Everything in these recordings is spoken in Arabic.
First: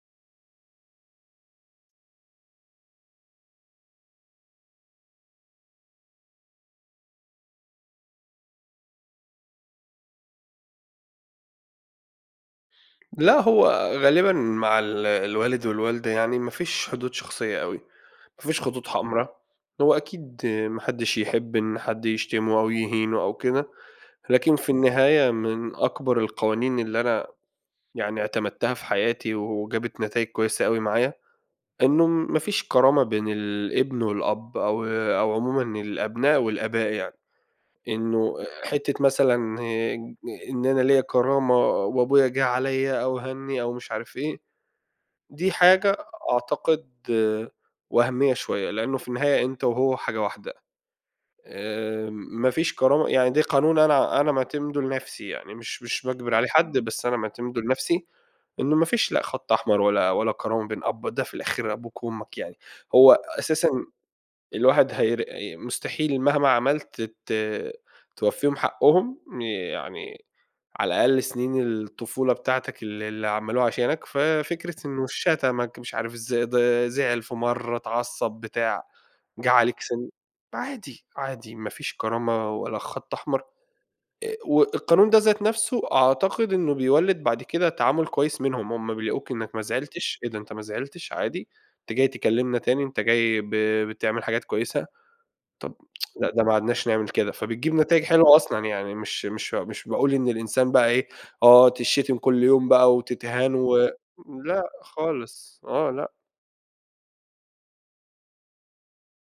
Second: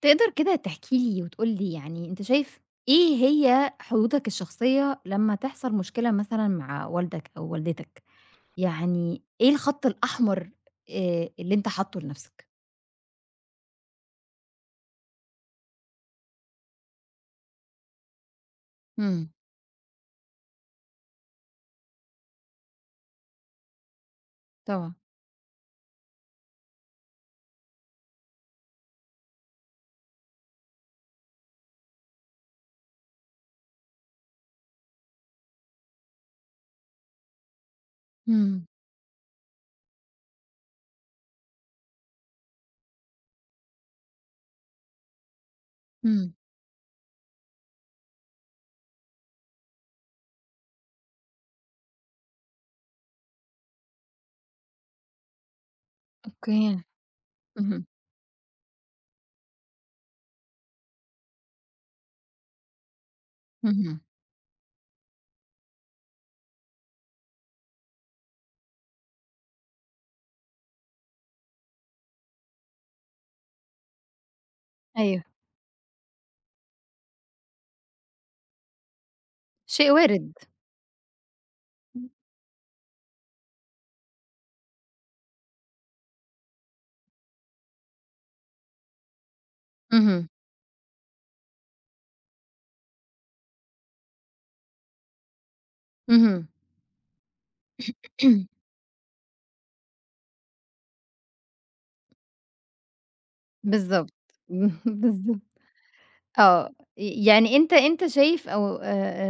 تقدر كده تحكي لي وتقول لي يعني أنت شايف إيه هي حدودك الشخصية لمّا تحصل مشكلة مثلًا مع والدك أو والدتك؟ يعني إيه الخط الأحمر اللي أنت حاطّه لنفسك؟ لأ، هو غالبًا مع الوالد والوالدة يعني ما فيش حدود شخصية أوي، ما فيش خطوط حمرا، إمم، هو أكيد ما حدّش يحب إن حد يشتمه أو يهينه أو كده، لكن في طبعًا، النهاية من أكبر القوانين اللي أنا يعني اعتمدتها في حياتي وجابت نتايج كويسة أوي معايا، إنه ما فيش كرامة بين الابن والأب أو عمومًا الأبناء والآباء يعني، إنه إمم، حتّة مثلًا إن أنا ليّا كرامة وأبويا جه عليّا أو هَنّي أو مش عارف إيه، دي حاجة إمم، أعتقد آه، وهميّة شوية، لإنه في النهاية أنت وهو حاجة واحدة. ما فيش كرامة، يعني ده قانون أنا معتمده لنفسي، يعني مش باجبر عليه حد، أوكي، بس أنا معتمده اهم، لنفسي. إنه ما فيش لأ خط أحمر ولا كرامة بين أب، ده في الآخر أبوك وأمك يعني. هو أساسًا اهم، الواحد مستحيل مهما عملت توفّيهم حقّهم، يعني على الأقل سنين الطفولة بتاعتك اللي عملوها عشانك، ففكرة إنه أيوه. شتمك مش عارف ده زعل في مرّة، اتعصّب، بتاع، جه عليك شيء سِن، وارد. عادي، عادي ما فيش كرامة ولا خَط أحمر. والقانون ده ذات نَفْسه أعتقد إنه بيولِّد بعد كده تعامل كويس منهم، هم بيلاقوك إنّك ما زعلتش، إيه اهم، ده أنت ما زعلتش عادي، أنت جاي تكلّمنا تاني، أنت جاي بتعمل حاجات كويسة. طب لأ، ده اهم. ما عدناش نعمل كده، فبتجيب نتايج حلوة أصلًا، يعني مش باقول إن الإنسان بقى إيه، آه تتشتم كل يوم بقى وتتهان و بالضبط، لأ بالضبط، خالص، آه لأ. آه، يعني أنت شايف أو آآ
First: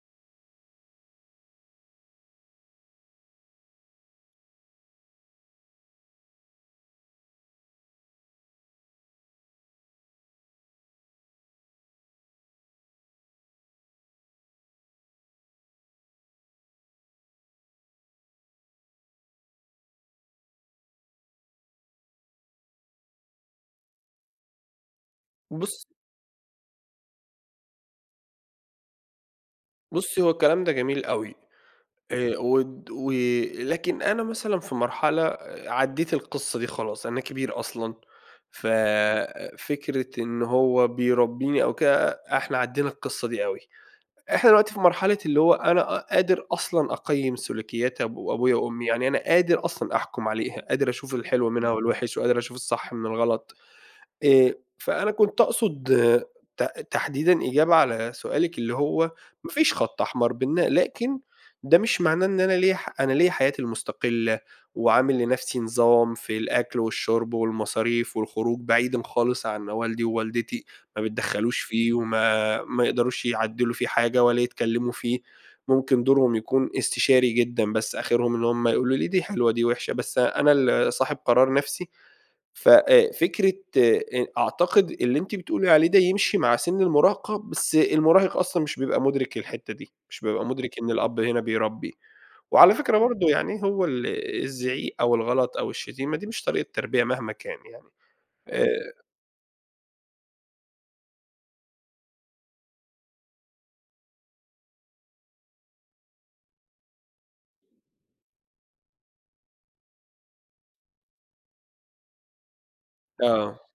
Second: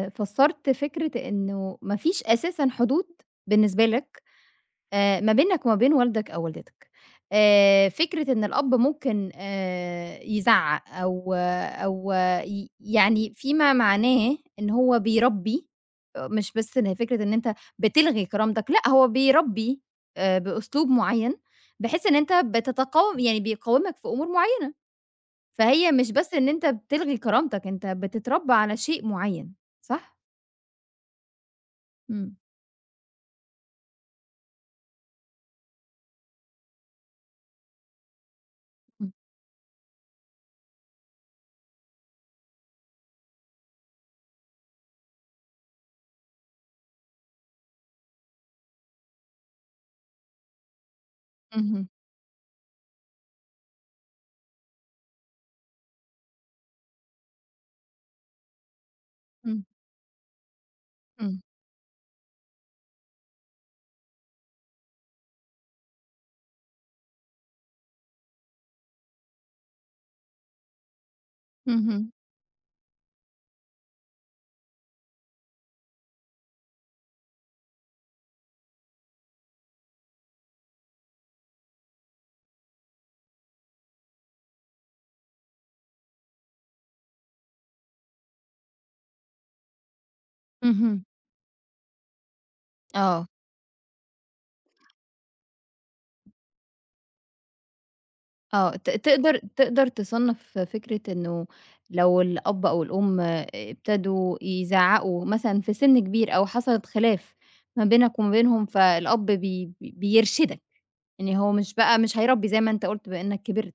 آآ فسّرت فكرة إنه ما فيش أساسًا حدود بالنسبة لك ما بينك وما بين والدك أو والدتك. فكرة إن الأب ممكن يزعّق أو أو يعني فيما معناه إن هو بيربّي، آه، مش بس إن هي فكرة إن أنت بتلغي كرامتك، لأ هو بيربّي بأسلوب معيّن، بحيث إن أنت بتتقاوم يعني بيقاومك في أمور معيّنة، بُص فهي مش بس إن أنت بتلغي كرامتك، أنت بتتربّى على شيء معيّن، صح؟ بُصي هو الكلام ده جميل أوي. إمم، ود و لكن أنا مثلًا في مرحلة عدّيت القصة دي خلاص، أنا كبير أصلًا، إمم، ففكرة إن هو بيربيني أو كده، إحنا عدّينا القصة دي أوي. إحنا دلوقتي في مرحلة اللي هو أنا قادر أصلًا أقيّم سلوكيات أبويا وأمي، يعني أنا قادر أصلًا أحكُم عليها، قادر أشوف الحلو منها اهم، والوِحِش وقادر أشوف الصح من الغلط. آآ، فأنا كنت أقصد ت تحديدًا إجابة على سؤالِك اللي هو ما إمم، فيش خط أحمر بيننا، لكن إمم، ده مش معناه إن أنا ليّا حياتي المستقلة، وعامل لنفسي نظام في الأكل والشرب والمصاريف والخروج بعيدًا خالص عن والدي ووالدتي، ما بيتدخلوش فيه اهم، وما ما يقدروش يعدّلوا فيه حاجة ولا يتكلموا فيه، ممكن دورهم يكون استشاري جدًا بس آخرهم إن هم يقولوا لي دي حلوة دي وحشة، بس أنا اللي صاحب قرار نفسي. ف فكرة أعتقد اللي أنتِ بتقولي عليه ده يمشي مع سِن المراهقة، بس المراهق أصلًا مش بيبقى مُدرِك الحتّة دي، مش بيبقى مُدرِك إن اهم، الأب هنا بيربّي. وعلى فكرة برضه آه. يعني هو الزعيق أو الغلط أو الشتيمة دي مش طريقة تربية مهما كان يعني. آه، ت آآ تقدر تقدر تصنّف فكرة إنه لو الأب أو الأم ابتدوا يزعّقوا مثلًا في سِن كبير أو حصلت خلاف ما بينك وما بينهم، فالأب بي بي بيرشدك، يعني هو مش بقى مش هيربّي زي ما أنت قُلت بما إنّك آه. كبرت،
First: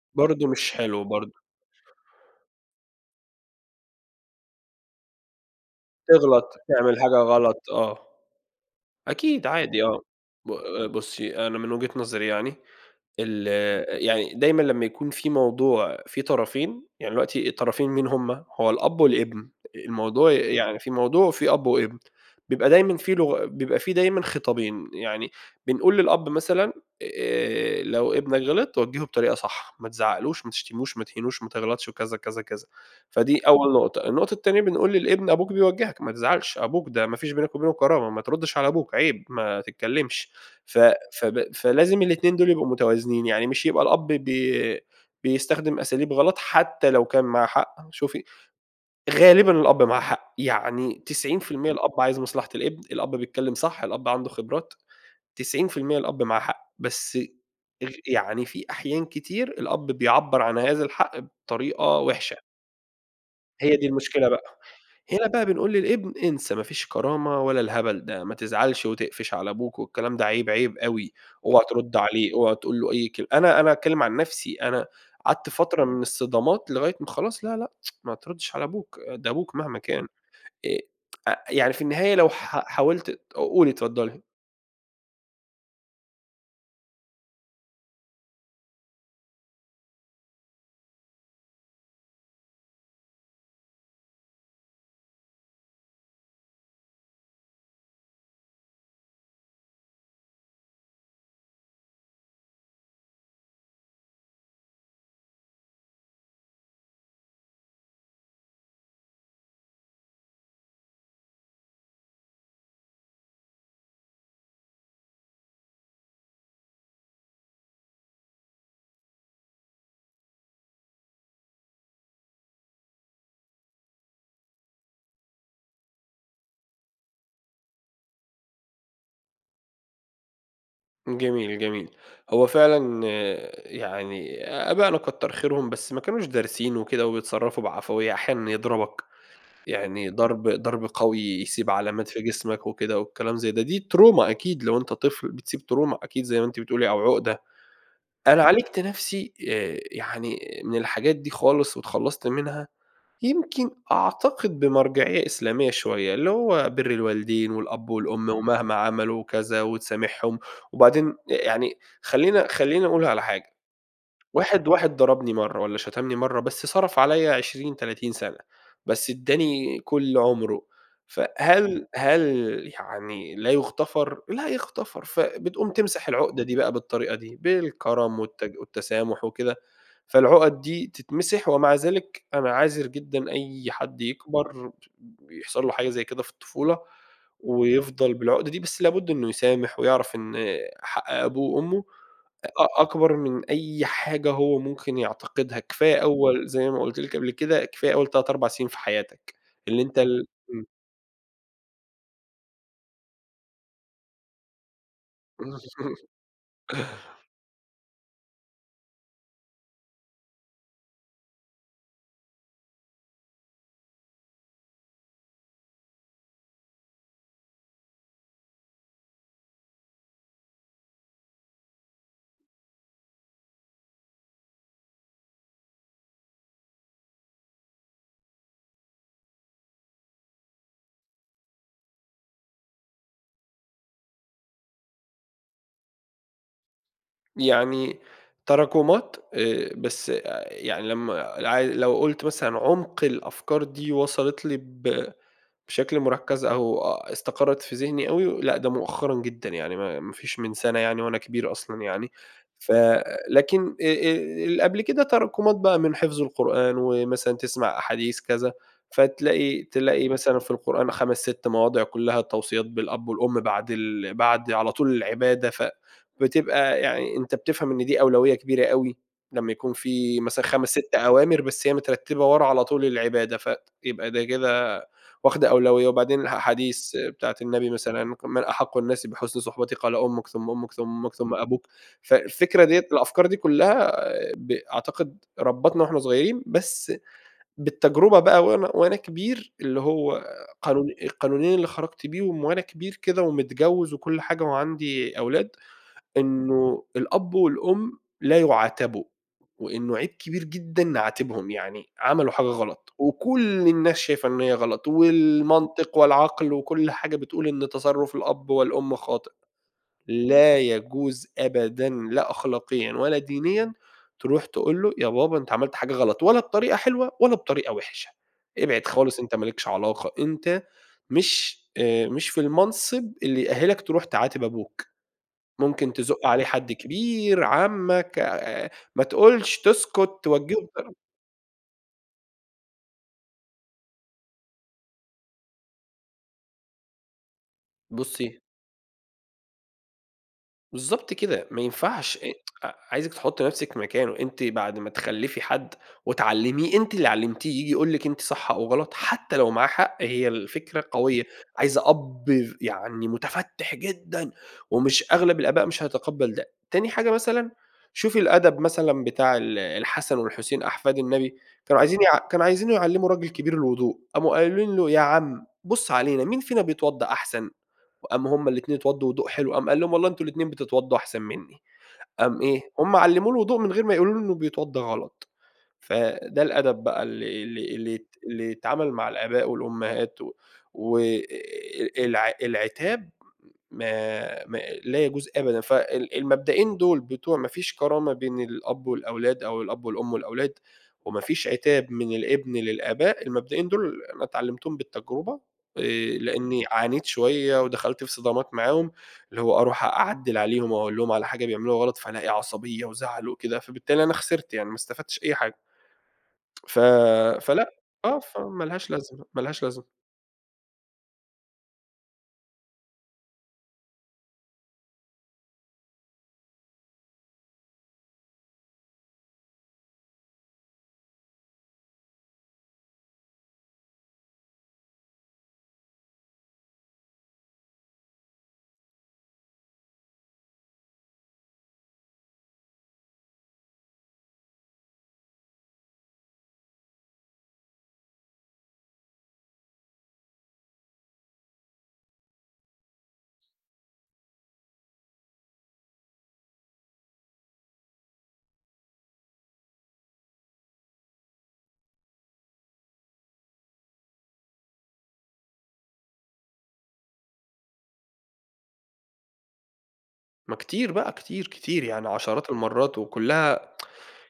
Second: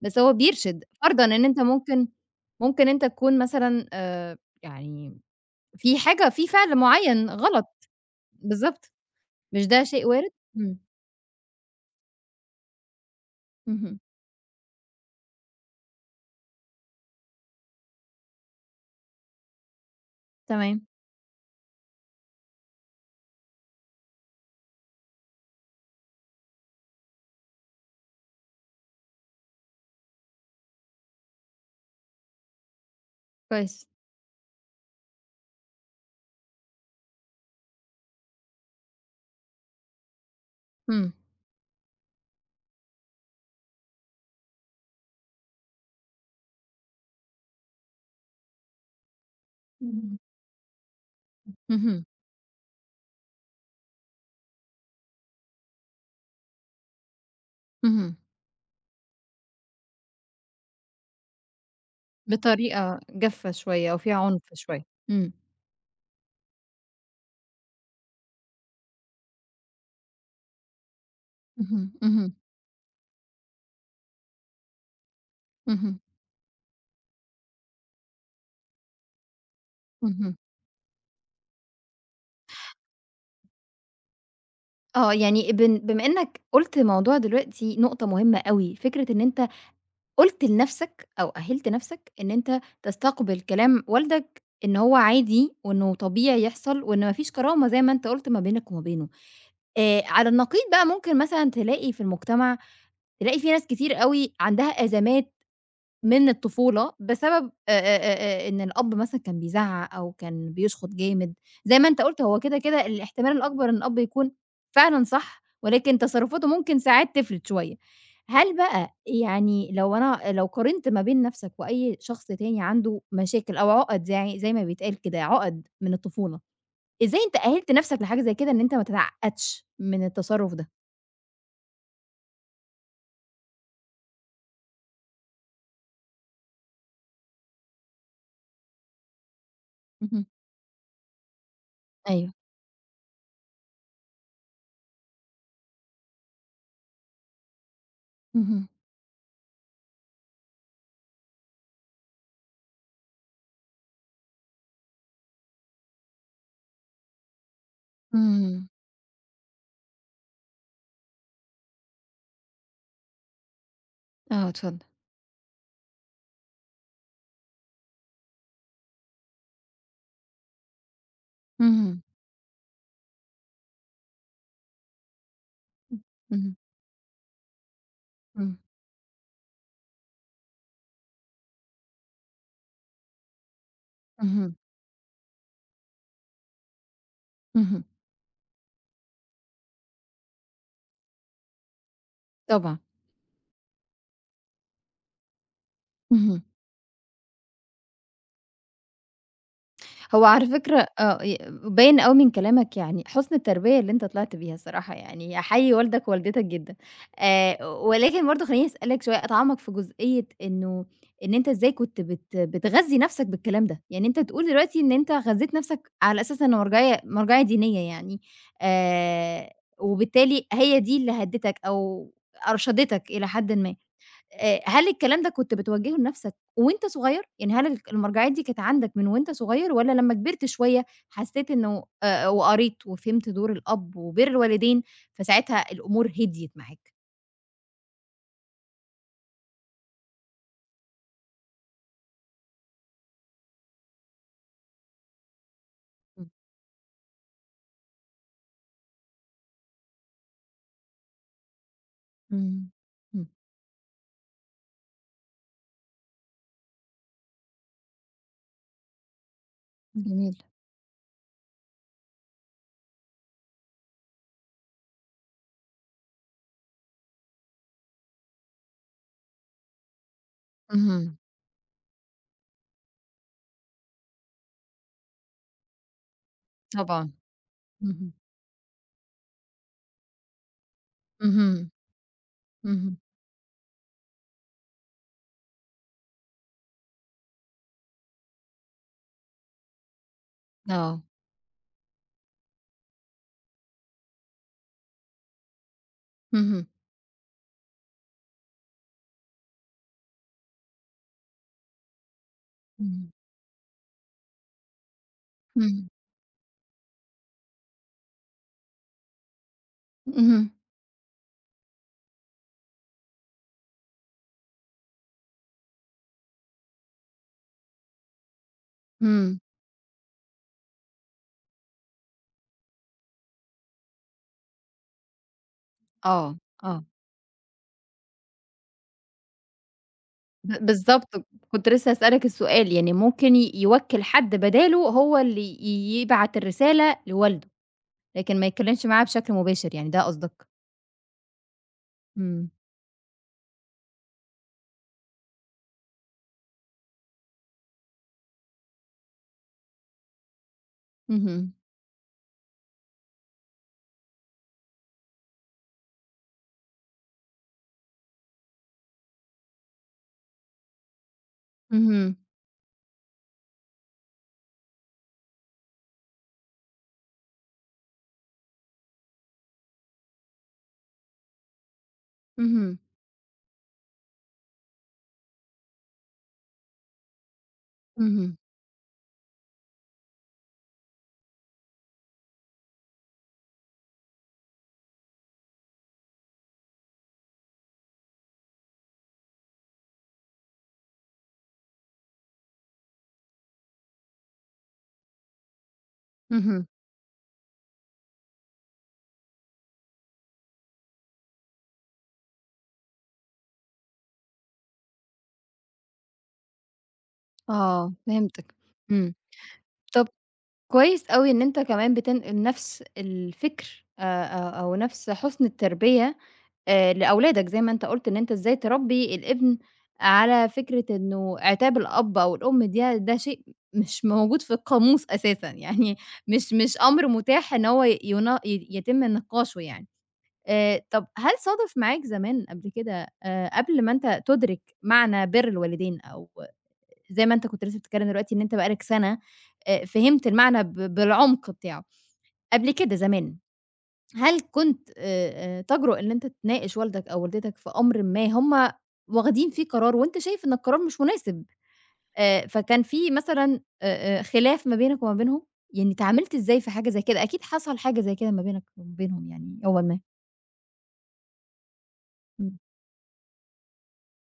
بس هو برضه مش بيرشد، حلو فرضًا برضه. إن أنت ممكن أنت تكون مثلًا يعني في حاجة في تغلط، فعل تعمل حاجة معيّن غلط، غلط، آه. بالضبط، أكيد مش عادي ده آه. شيء وارد؟ إمم، آه، بُصّي، أنا من وجهة نظري يعني ال اهم، يعني دايمًا لمّا يكون في موضوع فيه طرفين، يعني دلوقتي الطرفين مين هم؟ هو الأب والابن، الموضوع يعني تمام، في موضوع فيه أب وابن، بيبقى دايمًا في لغ بيبقى في دايمًا خطابين، يعني بنقول للأب مثلًا لو ابنك غلط وجّهه بطريقة صح، ما تزعّقلوش، ما تشتموش، ما تهينوش، ما تغلطش وكذا، كذا، كذا، فدي أول كويس، نقطة. النقطة التانية بنقول للابن أبوك بيوجّهك، ما تزعلش، أبوك ده ما فيش بينك وبينه كرامة، ما تردش على أبوك، عيب، ما تتكلمش. ف إمم، فب فلازم الاتنين دول يبقوا متوازنين، يعني مش يبقى الأب بي بيستخدم أساليب غلط حتى لو كان معاه حق، شوفي غالبًا الأب معاه حق، يعني 90% الأب اهم، عايز مصلحة الابن، الأب بيتكلم صح، الأب عنده خبرات، 90% الأب معاه حق، بس اهم. يعني في أحيان كتير الأب بيعبّر عن هذا الحق بطريقة وحشة. بطريقة جافة هي دي شوية أو فيها المشكلة عُنف بقى. شوية. هنا إمم. بقى بنقول للابن انسى ما فيش كرامة ولا الهبل ده، ما تزعلش وتقفش على أبوك، والكلام ده عيب، عيب أوي، اوعى اهم، ترُد عليه، اهم، اوعى تقول له أي كل أنا أتكلم عن نفسي، أنا قعدت فترة اهم، من الصدامات لغاية ما خلاص لا، لأ، ما تردش على أبوك، ده أبوك مهما كان. اهم. آآ أ يعني في النهاية لو حاولت قولي اتفضلي. آه، يعني بما إنّك قُلت موضوع دلوقتي نقطة مهمة أوي، فكرة إن أنت قُلت لنَفْسك أو أهِّلت نَفْسك إن أنت تستقبل كلام والدك إن هو عادي وإنه طبيعي يحصل وإن ما فيش كرامة زي ما أنت قُلت ما بينك وما بينه. على النقيض بقى ممكن مثلًا تلاقي في المجتمع، تلاقي في ناس كتير أوي عندها أزمات من الطفولة بسبب إن الأب مثلًا كان بيزعّق أو كان بيشخط جامد، زي ما أنت قُلت هو كده، كده الاحتمال الأكبر إن الأب يكون فعلًا صح، ولكن تصرفاته ممكن ساعات تفلِت شوية. هل بقى يعني لو قارنت ما بين نَفْسك وأي شخص تاني عنده مشاكل أو عُقَد زي ما بيتقال كده، عُقَد من الطفولة، إزاي أنت أهِّلت نَفْسك لحاجة زي كده إن أنت ما تتعقّدش من التصرُّف ده؟ جميل، جميل. هو فعلًا آه، يعني آبائنا كتّر خيرهم بس ما كانوش دارسين وكده وبيتصرّفوا بعفوية، أحيانًا يضربك. يعني اهم، ضرب قوي يسيب علامات في أيوه، جسمك وكده والكلام زي ده، دي تروما أكيد لو أنت طفل بتسيب تروما أكيد زي ما أنتِ بتقولي أو عقدة. أنا اهم، عالجت نفسي يعني من الحاجات دي خالص واتخلّصت منها، يمكن أعتقد بمرجعية إسلامية شوية، اللي هو بِر الوالدين والأب والأم إمم، ومهما عملوا وكذا وتسامحهم. وبعدين يعني خلّيني أقول على حاجة، آه واحد اتفضل، واحد ضربني مرّة والّا شتمني مرّة، بس صرف عليّا 20، 30 سَنة، بس ادّاني كل عُمره، إمم. فهل اهم، هل يعني لا يُغتفر؟ لا يُغتفر، فبتقوم تمسح العُقدة دي اهم، بقى بالطريقة دي، بالكرم إمم، والتسامح وكده، فالعُقد دي تتمسح، ومع ذلك أنا عاذر جدًا أي حد اهم. يكبر يحصل له حاجة زي كده في الطفولة اهم. ويفضل بالعُقدة دي، بس لابد إنه يسامح ويعرف إن حق أبوه وأمه طبعًا. أكبر من أي حاجة هو ممكن يعتقدها، كفاية اهم. أول زي ما قُلت لِك قبل كده، كفاية أول 3، 4 سنين في حياتك، اللي أنت هو ال على فكرة آه، باين أوي من كلامك يعني حُسن التربية اللي أنت طلعت بيها الصراحة يعني أحيّي إمم. والدك ووالدتك جدًا. ولكن برضه خلّيني أسألك شوية أتعمّق في جزئية إن أنت إزاي كنت بتغذّي نَفْسك بالكلام ده؟ يعني أنت بتقول دلوقتي إن أنت غذّيت نَفْسك على أساس إنه مرجعية مرجعية دينية يعني آآ وبالتالي هي دي اللي هدّتك أو أرشدتك إلى حدٍ ما. هل الكلام ده كنت بتوجّهه لنَفْسك وأنت صغير؟ يعني هل المرجعيات دي كانت عندك من وأنت صغير والّا لمّا كبرت شوية حسّيت إنه وقريت وفهمت دور الأب وبِر الوالدين، فساعتها الأمور هديت معاك؟ يعني تراكمات بس آه، يعني لمّا عا لو قُلت مثلًا عُمق الأفكار دي وصلت لي بشكل إمم. مركّز أو آه، استقرّت في ذهني أوي، لأ ده مؤخرًا جدًا يعني ما فيش من سَنة، يعني وأنا كبير أصلًا يعني. إمم. ف إمم. لكن اللي قبل كده تراكمات بقى من حفظ القرآن ومثلًا تسمع أحاديث كذا، فتلاقي جميل. مثلًا في القرآن 5، 6 مواضع كلّها توصيات بالأب والأم بعد بعد على طول العبادة، فبتبقى يعني أنت بتفهم إن دي أولوية كبيرة أوي، لمّا يكون في مثلًا 5، 6 اهم. أوامر بس هي مترتّبة ورا على طول العبادة، فيبقى ده كده واخدة أولوية، وبعدين الأحاديث طبعًا. بتاعة النبي اهم. مثلًا "من أحق الناس بحسن صحبتي قال أمك ثم أمك ثم أمك ثم أبوك." اهم. فالفكرة ديّة اهم. الأفكار دي كلها أعتقد ربّتنا وإحنا صغيرين، بس بالتجربة بقى وأنا كبير اللي هو آه. القانونين اللي خرجت بيهم وأنا كبير كده ومتجوّز وكل حاجة وعندي أولاد، اهم. إنه الأب والأم لا يُعاتبوا، وإنه عيب كبير جدًا نعاتبهم، يعني عملوا حاجة غلط، اهم. وكل الناس شايفة إن هي غلط، إمم. والمنطق والعقل وكل حاجة بتقول إن تصرُّف الأب والأم خاطئ، اهم. لا يجوز أبدًا لا أخلاقيًا ولا دينيًا تروح تقول له يا بابا أنت عملت حاجة غلط، ولا بطريقة حلوة ولا بطريقة وِحشة، ابعد خالص أنت إمم. ما لكش علاقة، أنت مش في المنصب اللي يأهّلك تروح تعاتب أبوك. ممكن تزُق آه. عليه حد آه. كبير، عمّك، ما تقولش، تسكت، توجّهه بطر بالضبط، كنت لسه هاسألك السؤال، يعني ممكن يوكّل حد بداله هو اللي يبعت الرسالة لوالده، بُصّي لكن ما يتكلّمش معاه بشكل مباشر يعني ده قصدك؟ بالضبط كده، ما ينفعش أ إمم، ع عايزِك تحُطّي نَفْسِك مكانه، أنتِ بعد ما تخلّفي حد وتعلّميه، أنتِ اللي علّمتيه ييجي يقول لِك أنتِ صح أو غلط، حتى لو معاه حق، هي الفكرة قوية، اهم، عايزة أب يعني مُتفتِّح جدًا، أغلب الآباء مش هيتقبّل ده. تاني حاجة مثلًا، شوفي الأدب مثلًا بتاع الحسن والحسين أحفاد النبي، كانوا عايزين اهم، يع كانوا عايزينه يعلّموا راجل كبير الوضوء، قاموا قايلين له: "يا عم بُص علينا، مين فينا بيتوضّى أحسن؟" وقام هُم الاتنين اتوضّوا وضوء حلو، قام قال لهم: "والله أنتم الاتنين بتتوضّوا أحسن منّي." قام إيه، اهم، هُم علّموه الوضوء من غير ما يقولوا له إنه بيتوضّى غلط، فده الأدب بقى اللي اللي اللي ات اهم، اللي اتعمل مع الآباء والأمهات و والع العتاب ما ما لا يجوز أبدًا، المبدئين دول بتوع ما فيش كرامة بين الأب والأولاد أو الأب والأم والأولاد، وما فيش عتاب من الابن للآباء، المبدئين دول أنا اتعلمتهم بالتجربة، آآ لإني اهم، عانيت شوية ودخلت في صدامات معاهم، اللي هو أروح أعدِّل عليهم أو أقول لهم على حاجة بيعملوها غلط، فالاقي عصبية وزعل وكده، فبالتالي أنا خسرت يعني ما استفدتش أي حاجة. ف فلأ، آه آه، فهمتك، فما لهاش إمم، لازمة، ما لهاش لازمة. طب كويس أوي إن أنت كمان بتنقل نفس الفكر أو نفس حُسن التربية لأولادك زي ما أنت قُلت إن أنت إزاي تربّي الابن على فكرة إنه عتاب الأب أو الأم دي ده شيء مش موجود في القاموس أساسًا، يعني مش أمر متاح إن هو ي- ينا ي يتم نقاشه يعني. طب هل صادف معاك زمان قبل كده قبل ما أنت تُدرك معنى بِر الوالدين أو زي ما أنت كنت لسه بتتكلّم دلوقتي إن أنت بقى لك سَنة فهمت المعنى بالعمق بتاعه، قبل كده زمان هل كنت تجرؤ إن أنت تناقش والدك أو والدتك في أمر ما هم واخدين فيه قرار وأنت شايف إن القرار مش مناسب، فكان في مثلًا خلاف ما بينك وما بينهم؟ يعني اتعاملت إزاي في حاجة زي كده؟ أكيد حصل حاجة زي كده ما بينك وما بينهم يعني يومًا ما. ما كتير بقى، كتير، كتير، يعني عشرات إمم. المرات وكلها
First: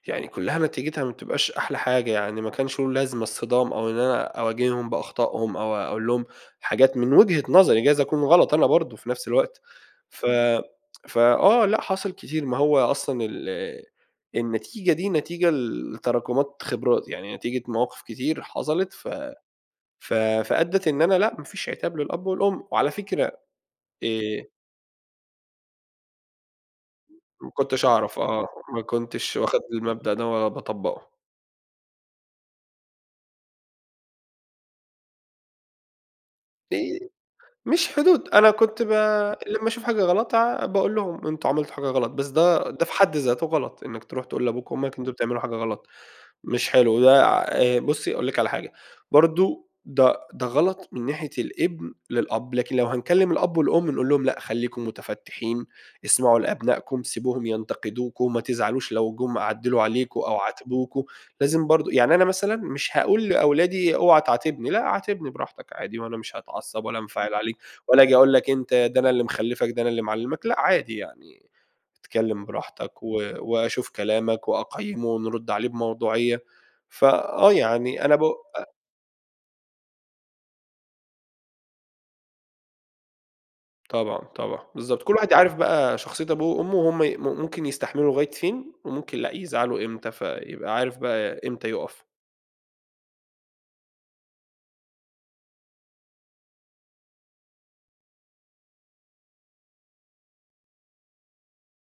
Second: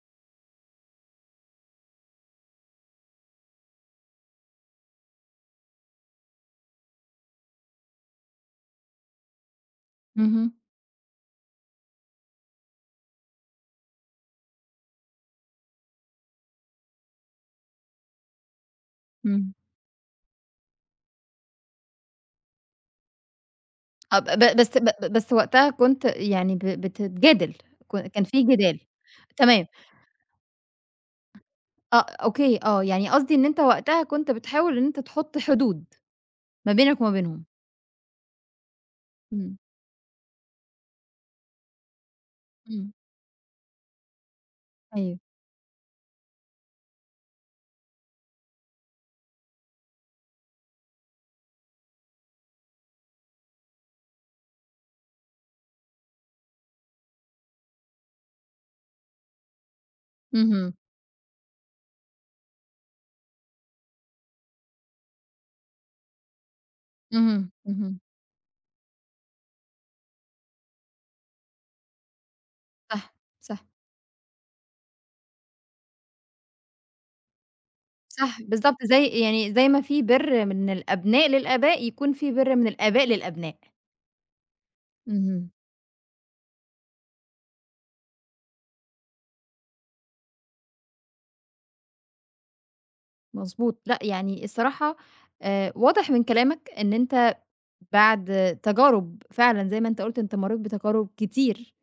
يعني كلّها نتيجتها ما بتبقاش أحلى حاجة، يعني ما كانش له لازمة الصدام أو إن أنا أواجههم بأخطائهم أو أقول لهم حاجات من وجهة نظري، جايز أكون غلط أنا برضه في نفس الوقت. ف اهم، فآه، لأ حصل كتير، ما هو أصلًا النتيجة دي نتيجة لتراكمات خبرات، يعني نتيجة مواقف كتير حصلت ف إمم. ف فأدّت إن أنا لأ، ما فيش عتاب للأب والأم. وعلى فكرة آه، ب آآ ب بس ب بس وقتها كنت يعني ما بتتجادل، كنتش أعرف كان في آه، جدال. ما كنتش واخد تمام، المبدأ ده ولا باطبّقه. آه، أوكي، آه، يعني قصدي إن أنت وقتها كنت بتحاول إن أنت تحط حدود ما بينك وما بينهم. مش حدود، أنا كنت ب إمم، لمّا أشوف حاجة غلط باقول لهم أنتم عملتوا حاجة غلط، بس ده في إمم. حد ذاته غلط، إنك تروح تقول لأبوك وأمك أنتم أيوه. بتعملوا حاجة غلط. مش حلو، ده بُصّي أقول لِك على حاجة، برضه ده غلط من ناحية الابن للأب، لكن لو هنكلّم الأب والأم نقول لهم لأ خلّيكم متفتّحين، اسمعوا لأبنائكم، سيبوهم ينتقدوكم، ما تزعلوش لو جُم عدّلوا عليكم أو اهم، عاتبوكم، لازم برضه يعني أنا مثلًا مش هاقول لأولادي اوعى تعاتبني، لأ عاتبني براحتك عادي وأنا مش هاتعصّب ولا هانفعل اهم، عليك، اهم. ولا آجي أقول لك أنت ده أنا اللي مخلّفك، ده أنا اللي معلّمك، لأ عادي يعني اتكلم براحتك صح، صح، وأشوف كلامك وأقيّمه ونرُد عليه بموضوعية. فآه يعني أنا ب صح، بالضبط زي يعني زي ما في بِرّ من الأبناء للآباء، يكون في بِرّ من الآباء للأبناء. طبعًا، طبعًا، بالضبط، كل واحد اهم، عارف بقى شخصية أبوه وأمه وهُم ممكن يستحملوا لغاية فين وممكن لأ، يزعلوا إمتى، فيبقى عارف بقى إمتى يُقف. مضبوط. لأ، يعني الصراحة واضح من كلامك إن أنت بعد تجارب فعلًا زي ما أنت قُلت أنت مرّيت بتجارب كتير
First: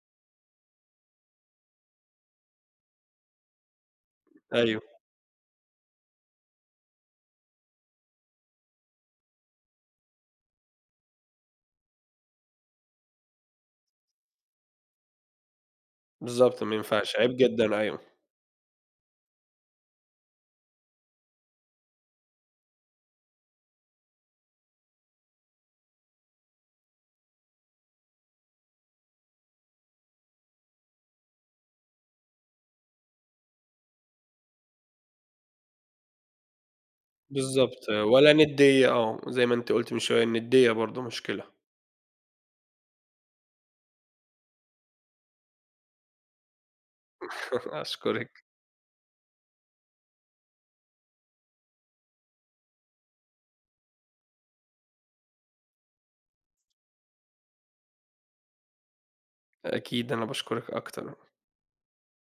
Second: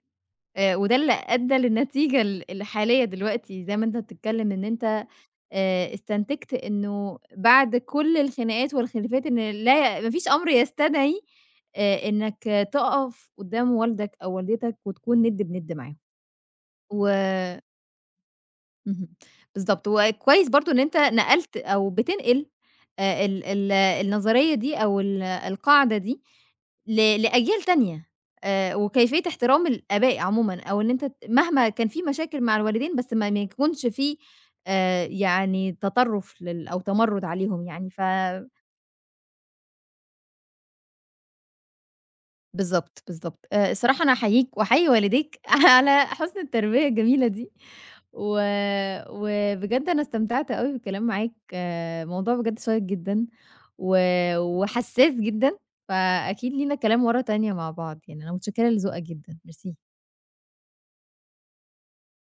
وده اللي أدّى للنتيجة الحالية دلوقتي، زي ما أنت بتتكلّم إن أيوه، أنت استنتجت إنه بعد كل الخناقات والخلافات إن لا ما فيش أمر يستدعي إنّك تقف قدّام والدك أو والدتك وتكون نِد بنِد معاهم. بالضبط، ما و ينفعش، عيب جدًا، أيوه، اهم، بالضبط، وكويس برضه إن أنت نقلت أو بتنقل ال ال النظرية دي أو ال القاعدة دي ل لأجيال تانية، وكيفية احترام الآباء عمومًا، أو إن أنت مهما كان في مشاكل مع الوالدين بس ما يكونش في يعني تطرُّف أو تمرُّد عليهم بالضبط، يعني ولا ندّية آه، زي ما أنتِ قُلتِ من شوية الندّية برضه مشكلة. بالضبط، بالضبط. الصراحة أنا أحييك وأحيي والديك على حُسن التربية الجميلة دي، و أشكرِك. وبجد أنا استمتعت أوي بالكلام معاك، آه، موضوع بجد شيّق جدًا و وحساس جدًا، فأكيد لينا كلام مرّة تانية مع بعض يعني، أنا متشكرة لذوقك جدًا، ميرسي. أكيد أنا باشكرِك أكتر.